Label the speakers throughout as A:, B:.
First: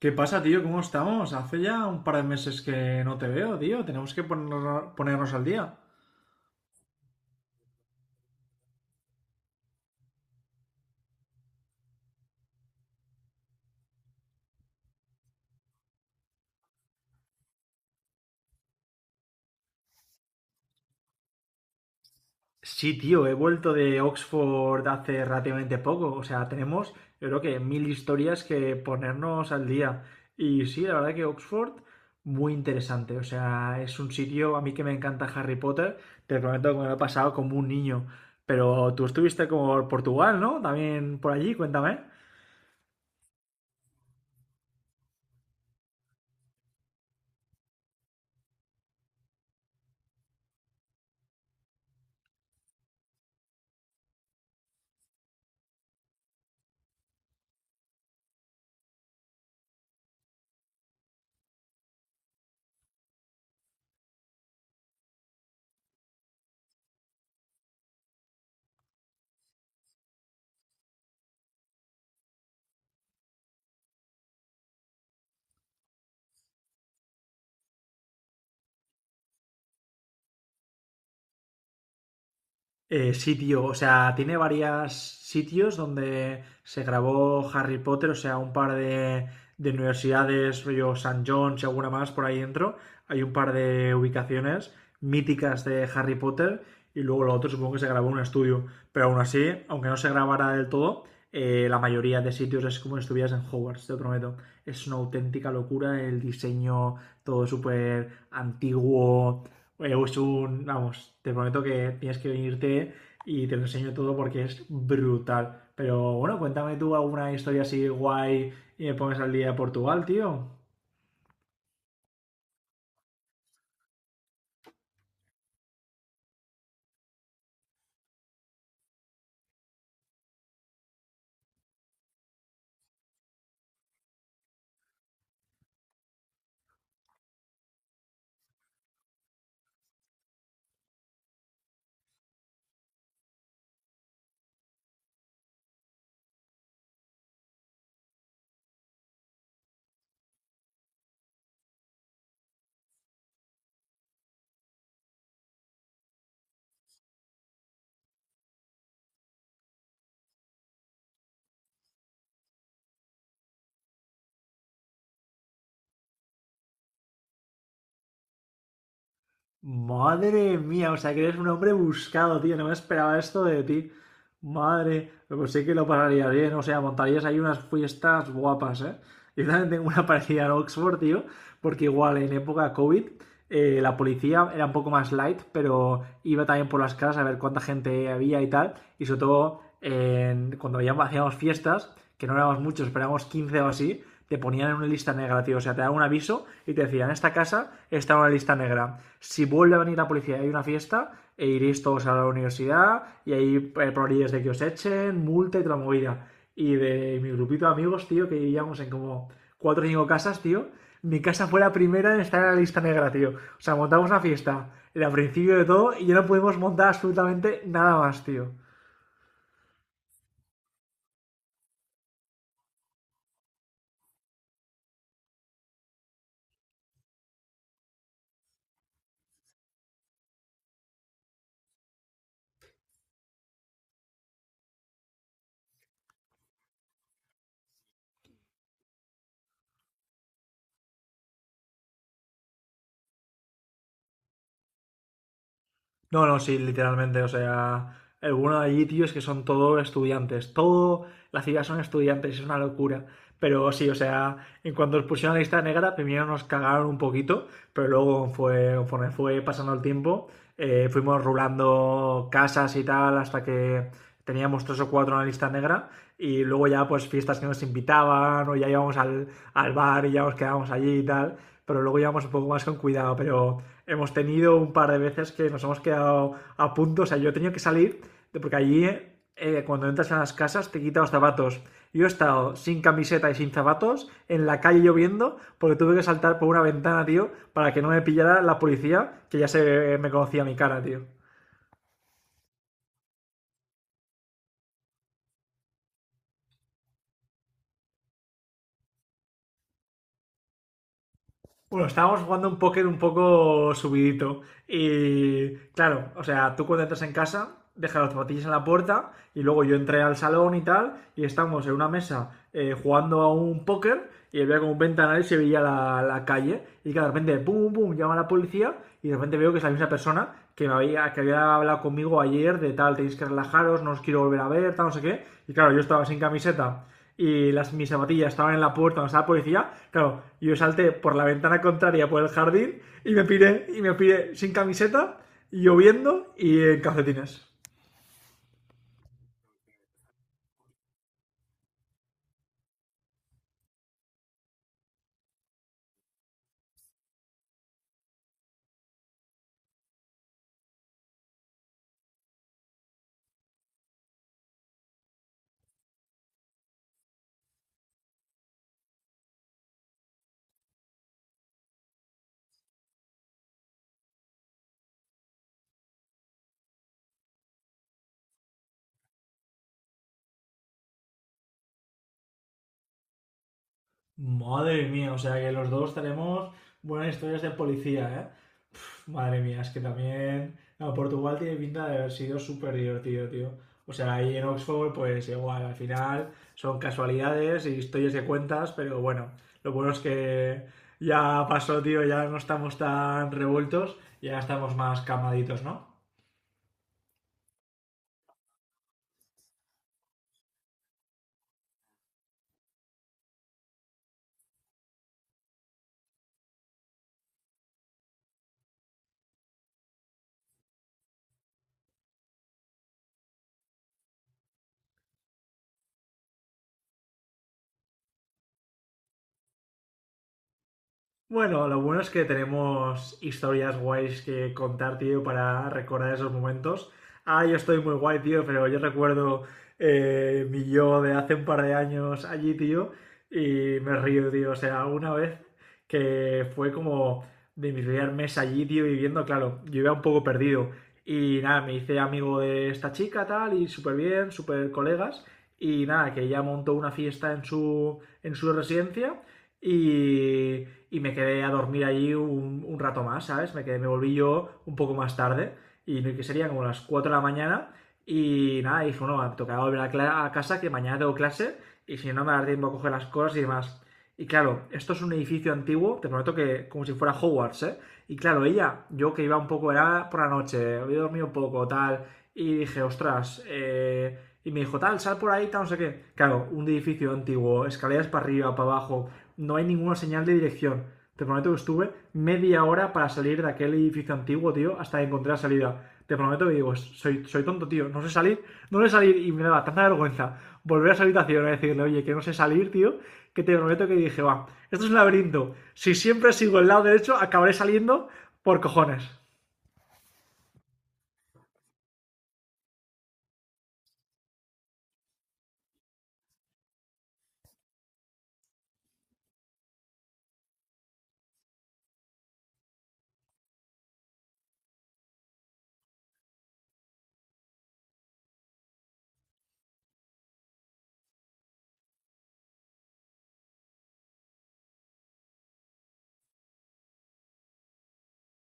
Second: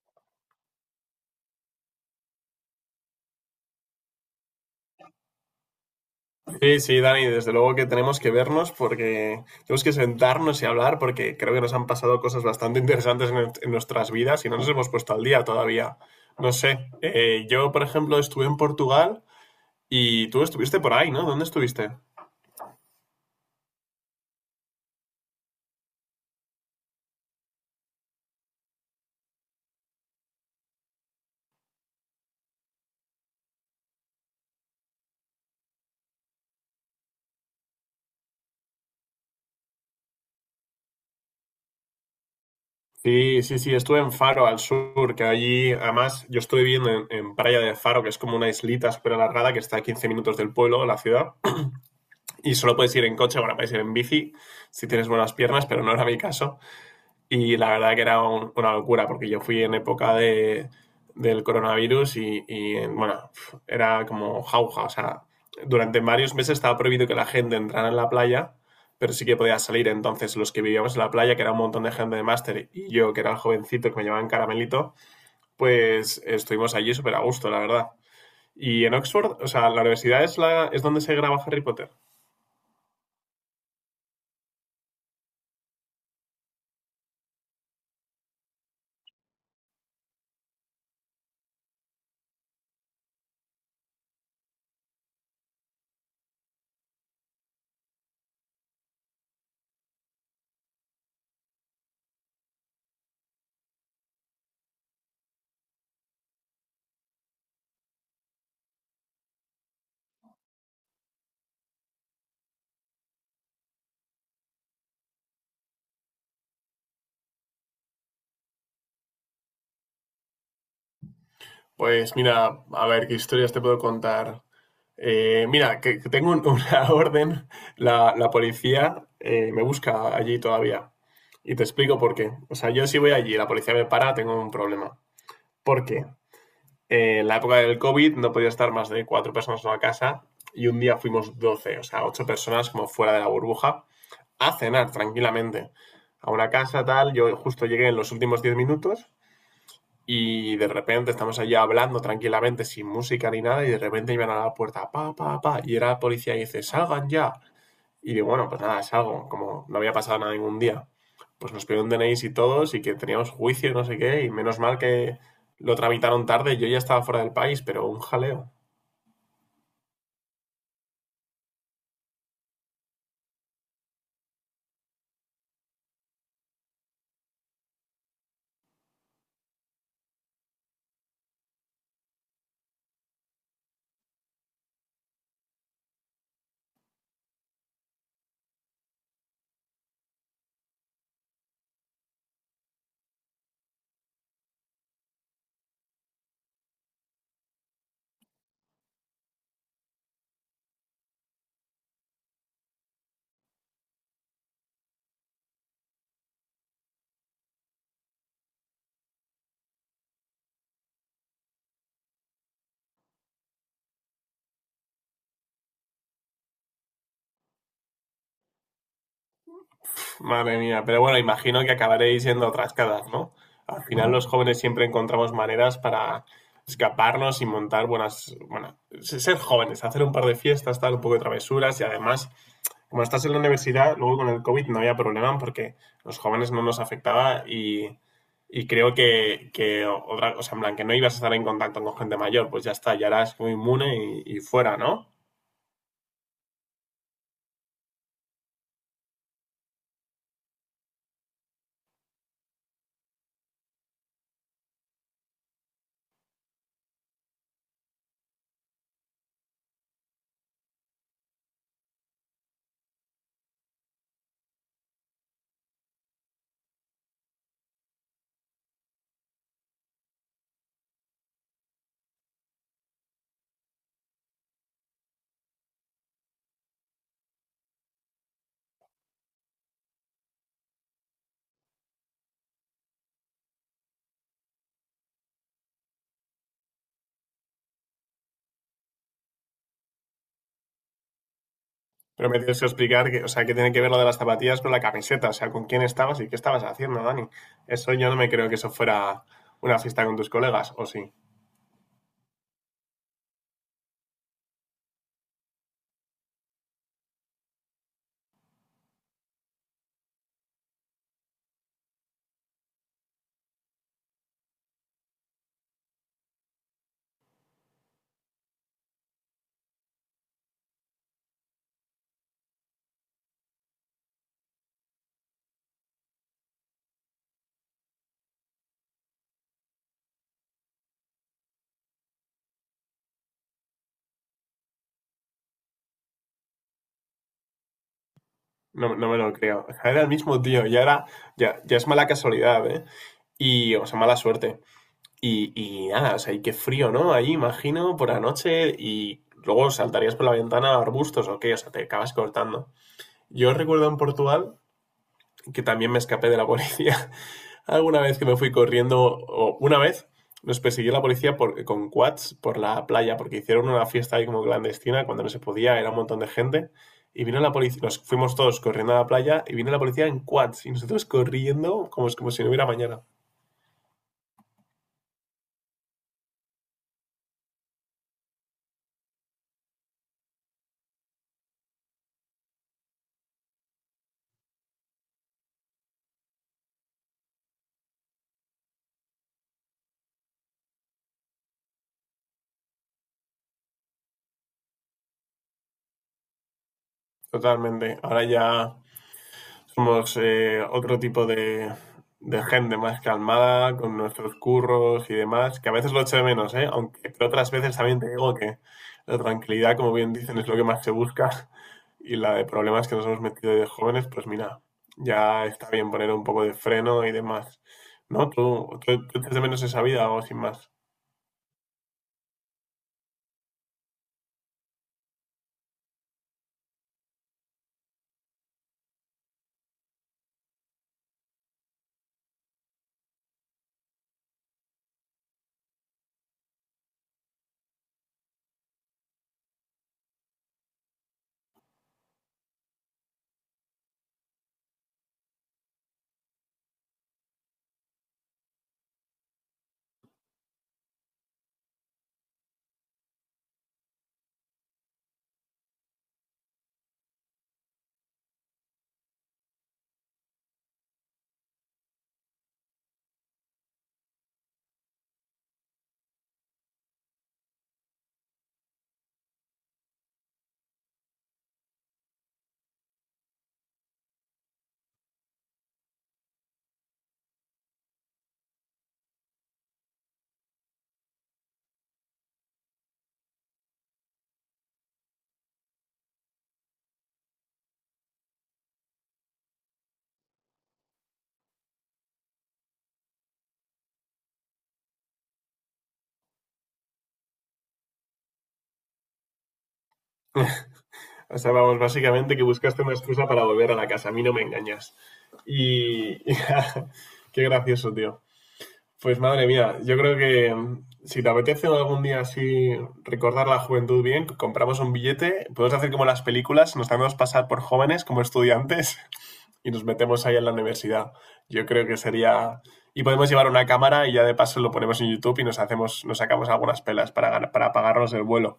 A: ¿Qué pasa, tío? ¿Cómo estamos? Hace ya un par de meses que no te veo, tío. Tenemos que ponernos al día.
B: Sí, sí, Dani, desde luego que tenemos que vernos porque tenemos que sentarnos y hablar porque creo que nos han pasado cosas bastante interesantes en nuestras vidas y no nos hemos puesto al día todavía. No sé, yo por ejemplo estuve en Portugal y tú estuviste por ahí, ¿no? ¿Dónde estuviste?
A: Sí, tío, he vuelto de Oxford hace relativamente poco. O sea, yo creo que mil historias que ponernos al día. Y sí, la verdad que Oxford, muy interesante. O sea, es un sitio, a mí que me encanta Harry Potter, te prometo que me lo he pasado como un niño. Pero tú estuviste como por Portugal, ¿no? También por allí, cuéntame.
B: Sí, sí, sí, estuve en Faro, al sur, que allí, además, yo estoy viviendo en Praia de Faro, que es como una islita súper alargada que está a 15 minutos del pueblo, de la ciudad, y solo puedes ir en coche, bueno, puedes ir en bici si tienes buenas piernas, pero no era mi caso. Y la verdad que era una locura, porque yo fui en época del coronavirus y, bueno, pf, era como jauja. O sea, durante varios meses estaba prohibido que la gente entrara en la playa, pero sí que podía salir. Entonces, los que vivíamos en la playa, que era un montón de gente de máster, y yo, que era el jovencito que me llamaban Caramelito, pues estuvimos allí súper a gusto, la verdad. Y en Oxford, o sea, la universidad es, la, es donde se graba Harry Potter.
A: Sí, tío, o sea, tiene varios sitios donde se grabó Harry Potter, o sea, un par de universidades, rollo St. John's y alguna más por ahí dentro. Hay un par de ubicaciones míticas de Harry Potter y luego lo otro supongo que se grabó en un estudio. Pero aún así, aunque no se grabara del todo, la mayoría de sitios es como si estuvieras en Hogwarts, te lo prometo. Es una auténtica locura el diseño, todo súper antiguo, es un, vamos, te prometo que tienes que venirte y te lo enseño todo porque es brutal. Pero bueno, cuéntame tú alguna historia así guay y me pones al día de Portugal, tío.
B: Pues mira, a ver, ¿qué historias te puedo contar? Mira, que tengo una orden, la policía, me busca allí todavía. Y te explico por qué. O sea, yo si voy allí y la policía me para, tengo un problema. Porque en la época del COVID no podía estar más de 4 personas en una casa y un día fuimos 12, o sea, 8 personas como fuera de la burbuja, a cenar tranquilamente. A una casa tal, yo justo llegué en los últimos 10 minutos y de repente estamos allí hablando tranquilamente, sin música ni nada, y de repente iban a la puerta, pa, pa, pa, y era la policía y dice, salgan ya. Y digo, bueno, pues nada, salgo, como no había pasado nada ningún día. Pues nos pidieron DNIs y todos, y que teníamos juicio, no sé qué, y menos mal que lo tramitaron tarde, yo ya estaba fuera del país, pero un jaleo.
A: Madre mía, o sea que eres un hombre buscado, tío. No me esperaba esto de ti. Madre, pues sí que lo pasarías bien, o sea, montarías ahí unas fiestas guapas, ¿eh? Yo también tengo una parecida en Oxford, tío, porque igual en época COVID la policía era un poco más light, pero iba también por las casas a ver cuánta gente había y tal. Y sobre todo, cuando hacíamos fiestas, que no éramos muchos, pero éramos 15 o así, te ponían en una lista negra, tío. O sea, te daban un aviso y te decían, en esta casa está en una lista negra. Si vuelve a venir la policía y hay una fiesta, e iréis todos a la universidad y hay probabilidades de que os echen, multa y toda la movida. Y de mi grupito de amigos, tío, que vivíamos en como cuatro o cinco casas, tío, mi casa fue la primera en estar en la lista negra, tío. O sea, montamos una fiesta, era principio de todo, y ya no pudimos montar absolutamente nada más, tío.
B: Madre mía, pero bueno, imagino que acabaréis yendo a otras casas, ¿no? Al final los jóvenes siempre encontramos maneras para escaparnos y montar buenas, bueno, ser jóvenes, hacer un par de fiestas, tal, un poco de travesuras y además, como estás en la universidad, luego con el COVID no había problema porque los jóvenes no nos afectaba y creo que, otra, o sea, en plan, que no ibas a estar en contacto con gente mayor, pues ya está, ya eras muy inmune y fuera, ¿no?
A: No, no, sí, literalmente, o sea, el bueno de allí, tío, es que son todos estudiantes. Todo la ciudad son estudiantes, es una locura. Pero sí, o sea, en cuanto nos pusieron la lista negra, primero nos cagaron un poquito, pero luego fue, conforme fue pasando el tiempo, fuimos rulando casas y tal hasta que teníamos tres o cuatro en la lista negra y luego ya pues fiestas que nos invitaban o ya íbamos al bar y ya nos quedábamos allí y tal, pero luego íbamos un poco más con cuidado, pero hemos tenido un par de veces que nos hemos quedado a punto, o sea, yo he tenido que salir porque allí cuando entras a las casas te quitan los zapatos. Yo he estado sin camiseta y sin zapatos en la calle lloviendo porque tuve que saltar por una ventana, tío, para que no me pillara la policía que ya se me conocía mi cara, tío.
B: Pero me tienes que explicar que, o sea, que tiene que ver lo de las zapatillas con la camiseta, o sea, con quién estabas y qué estabas haciendo, Dani. Eso yo no me creo que eso fuera una fiesta con tus colegas, ¿o sí?
A: Bueno, estábamos jugando un póker un poco subidito. Y claro, o sea, tú cuando entras en casa, dejas las zapatillas en la puerta y luego yo entré al salón y tal, y estamos en una mesa jugando a un póker y había como un ventanal y se veía la calle. Y que de repente, pum, pum, llama la policía y de repente veo que es la misma persona que había hablado conmigo ayer de tal, tenéis que relajaros, no os quiero volver a ver, tal, no sé qué. Y claro, yo estaba sin camiseta y mis zapatillas estaban en la puerta donde estaba la policía, claro, yo salté por la ventana contraria por el jardín y me piré sin camiseta, lloviendo y en calcetines.
B: No, no me lo creo. O sea, era el mismo tío, ya era, ya, ya es mala casualidad, ¿eh? Y, o sea, mala suerte. Y nada, o sea, y qué frío, ¿no? Ahí, imagino, por la noche y luego saltarías por la ventana a arbustos o qué, o sea, te acabas cortando. Yo recuerdo en Portugal que también me escapé de la policía. Alguna vez que me fui corriendo, o una vez nos persiguió la policía con quads por la playa, porque hicieron una fiesta ahí como clandestina, cuando no se podía, era un montón de gente. Y vino la policía, nos fuimos todos corriendo a la playa y vino la policía en quads y nosotros corriendo como, como si no hubiera mañana.
A: Madre mía, o sea que los dos tenemos buenas historias de policía, ¿eh? Pf, madre mía, es que también no, Portugal tiene pinta de haber sido súper divertido, tío. O sea, ahí en Oxford, pues igual, al final son casualidades y historias de cuentas, pero bueno, lo bueno es que ya pasó, tío, ya no estamos tan revueltos, ya estamos más calmaditos, ¿no?
B: Totalmente. Ahora ya somos, otro tipo de gente más calmada, con nuestros curros y demás, que a veces lo echo de menos, ¿eh? Aunque pero otras veces también te digo que la tranquilidad, como bien dicen, es lo que más se busca. Y la de problemas que nos hemos metido de jóvenes, pues mira, ya está bien poner un poco de freno y demás. ¿No? Tú echas de menos esa vida o sin más.
A: Bueno, lo bueno es que tenemos historias guays que contar, tío, para recordar esos momentos. Ah, yo estoy muy guay, tío, pero yo recuerdo mi yo de hace un par de años allí, tío, y me río, tío. O sea, una vez que fue como de mi primer mes allí, tío, viviendo, claro, yo iba un poco perdido. Y nada, me hice amigo de esta chica, tal, y súper bien, súper colegas. Y nada, que ella montó una fiesta en en su residencia. Y y me quedé a dormir allí un rato más, ¿sabes? Me volví yo un poco más tarde y no, que sería como las 4 de la mañana y nada, dije, no, me tocará volver a casa que mañana tengo clase y si no me dará tiempo a coger las cosas y demás. Y claro, esto es un edificio antiguo, te prometo que como si fuera Hogwarts, ¿eh? Y claro, ella, yo que iba un poco, era por la noche, había dormido un poco, tal, y dije, ostras. Y me dijo, tal, sal por ahí, tal, no sé qué. Claro, un edificio antiguo, escaleras para arriba, para abajo, no hay ninguna señal de dirección. Te prometo que estuve media hora para salir de aquel edificio antiguo, tío, hasta que encontré la salida. Te prometo que digo, soy tonto, tío, no sé salir, no sé salir y me daba tanta vergüenza volver a esa habitación y decirle, oye, que no sé salir, tío, que te prometo que dije, va, esto es un laberinto, si siempre sigo el lado derecho acabaré saliendo por cojones.
B: O sea, vamos, básicamente que buscaste una excusa para volver a la casa. A mí no me engañas. Y. Qué gracioso, tío. Pues madre mía, yo creo que si te apetece algún día así recordar la juventud bien, compramos un billete, podemos hacer como las películas, nos hacemos pasar por jóvenes como estudiantes y nos metemos ahí en la universidad. Yo creo que sería... Y podemos llevar una cámara y ya de paso lo ponemos en YouTube y nos hacemos, nos sacamos algunas pelas para, para pagarnos el vuelo.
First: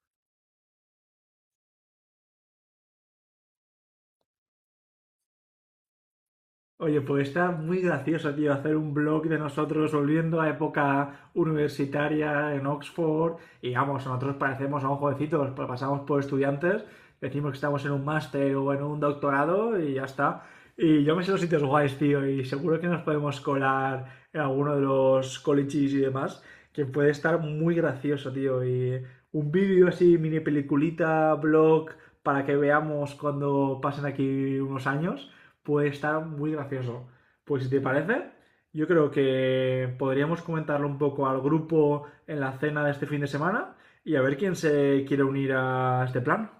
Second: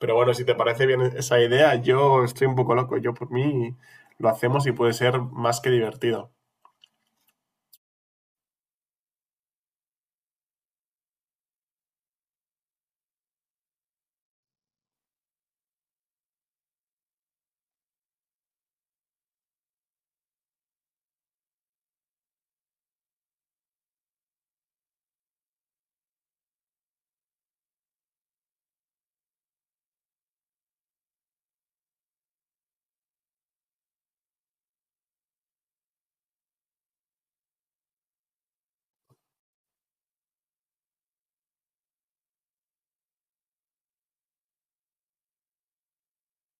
B: Pero bueno, si te parece bien esa idea, yo estoy un poco loco. Yo por mí lo hacemos y puede ser más que divertido.
A: Oye, pues está muy gracioso, tío, hacer un blog de nosotros volviendo a época universitaria en Oxford. Y vamos, nosotros parecemos a un jovencitos, pues, pasamos por estudiantes, decimos que estamos en un máster o en un doctorado y ya está. Y yo me sé los sitios guays, tío, y seguro que nos podemos colar en alguno de los colleges y demás, que puede estar muy gracioso, tío. Y un vídeo así, mini peliculita, blog, para que veamos cuando pasen aquí unos años pues está muy gracioso. Pues si te parece, yo creo que podríamos comentarlo un poco al grupo en la cena de este fin de semana y a ver quién se quiere unir a este plan.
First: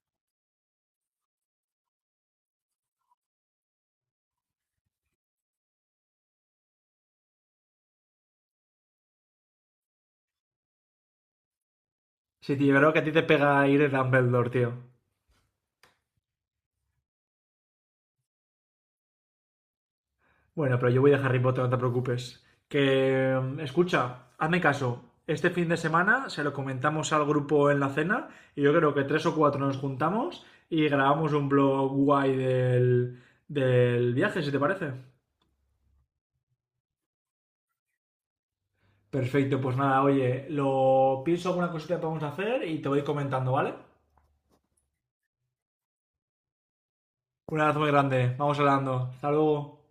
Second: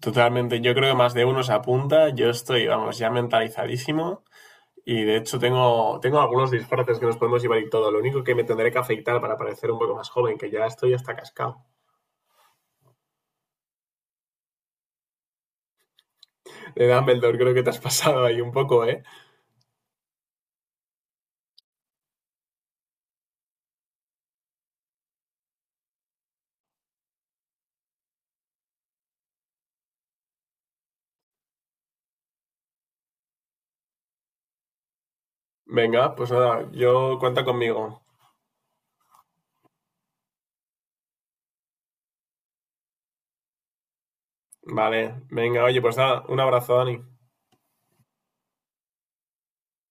B: Totalmente, yo creo que más de uno se apunta, yo estoy, vamos, ya mentalizadísimo y de hecho tengo algunos disfraces que nos podemos llevar y todo, lo único que me tendré que afeitar para parecer un poco más joven, que ya estoy hasta cascado.
A: Sí, tío, creo que a ti te pega ir de Dumbledore, tío.
B: De Dumbledore creo que te has pasado ahí un poco, ¿eh?
A: Bueno, pero yo voy a Harry Potter, no te preocupes. Que, escucha, hazme caso. Este fin de semana se lo comentamos al grupo en la cena y yo creo que tres o cuatro nos juntamos y grabamos un blog guay del viaje, si te parece.
B: Venga, pues nada, yo cuenta conmigo.
A: Perfecto, pues nada, oye, lo pienso alguna cosita que podemos hacer y te voy comentando, ¿vale?
B: Vale, venga, oye, pues nada, un abrazo, Dani.
A: Un abrazo muy grande, vamos hablando. Hasta luego.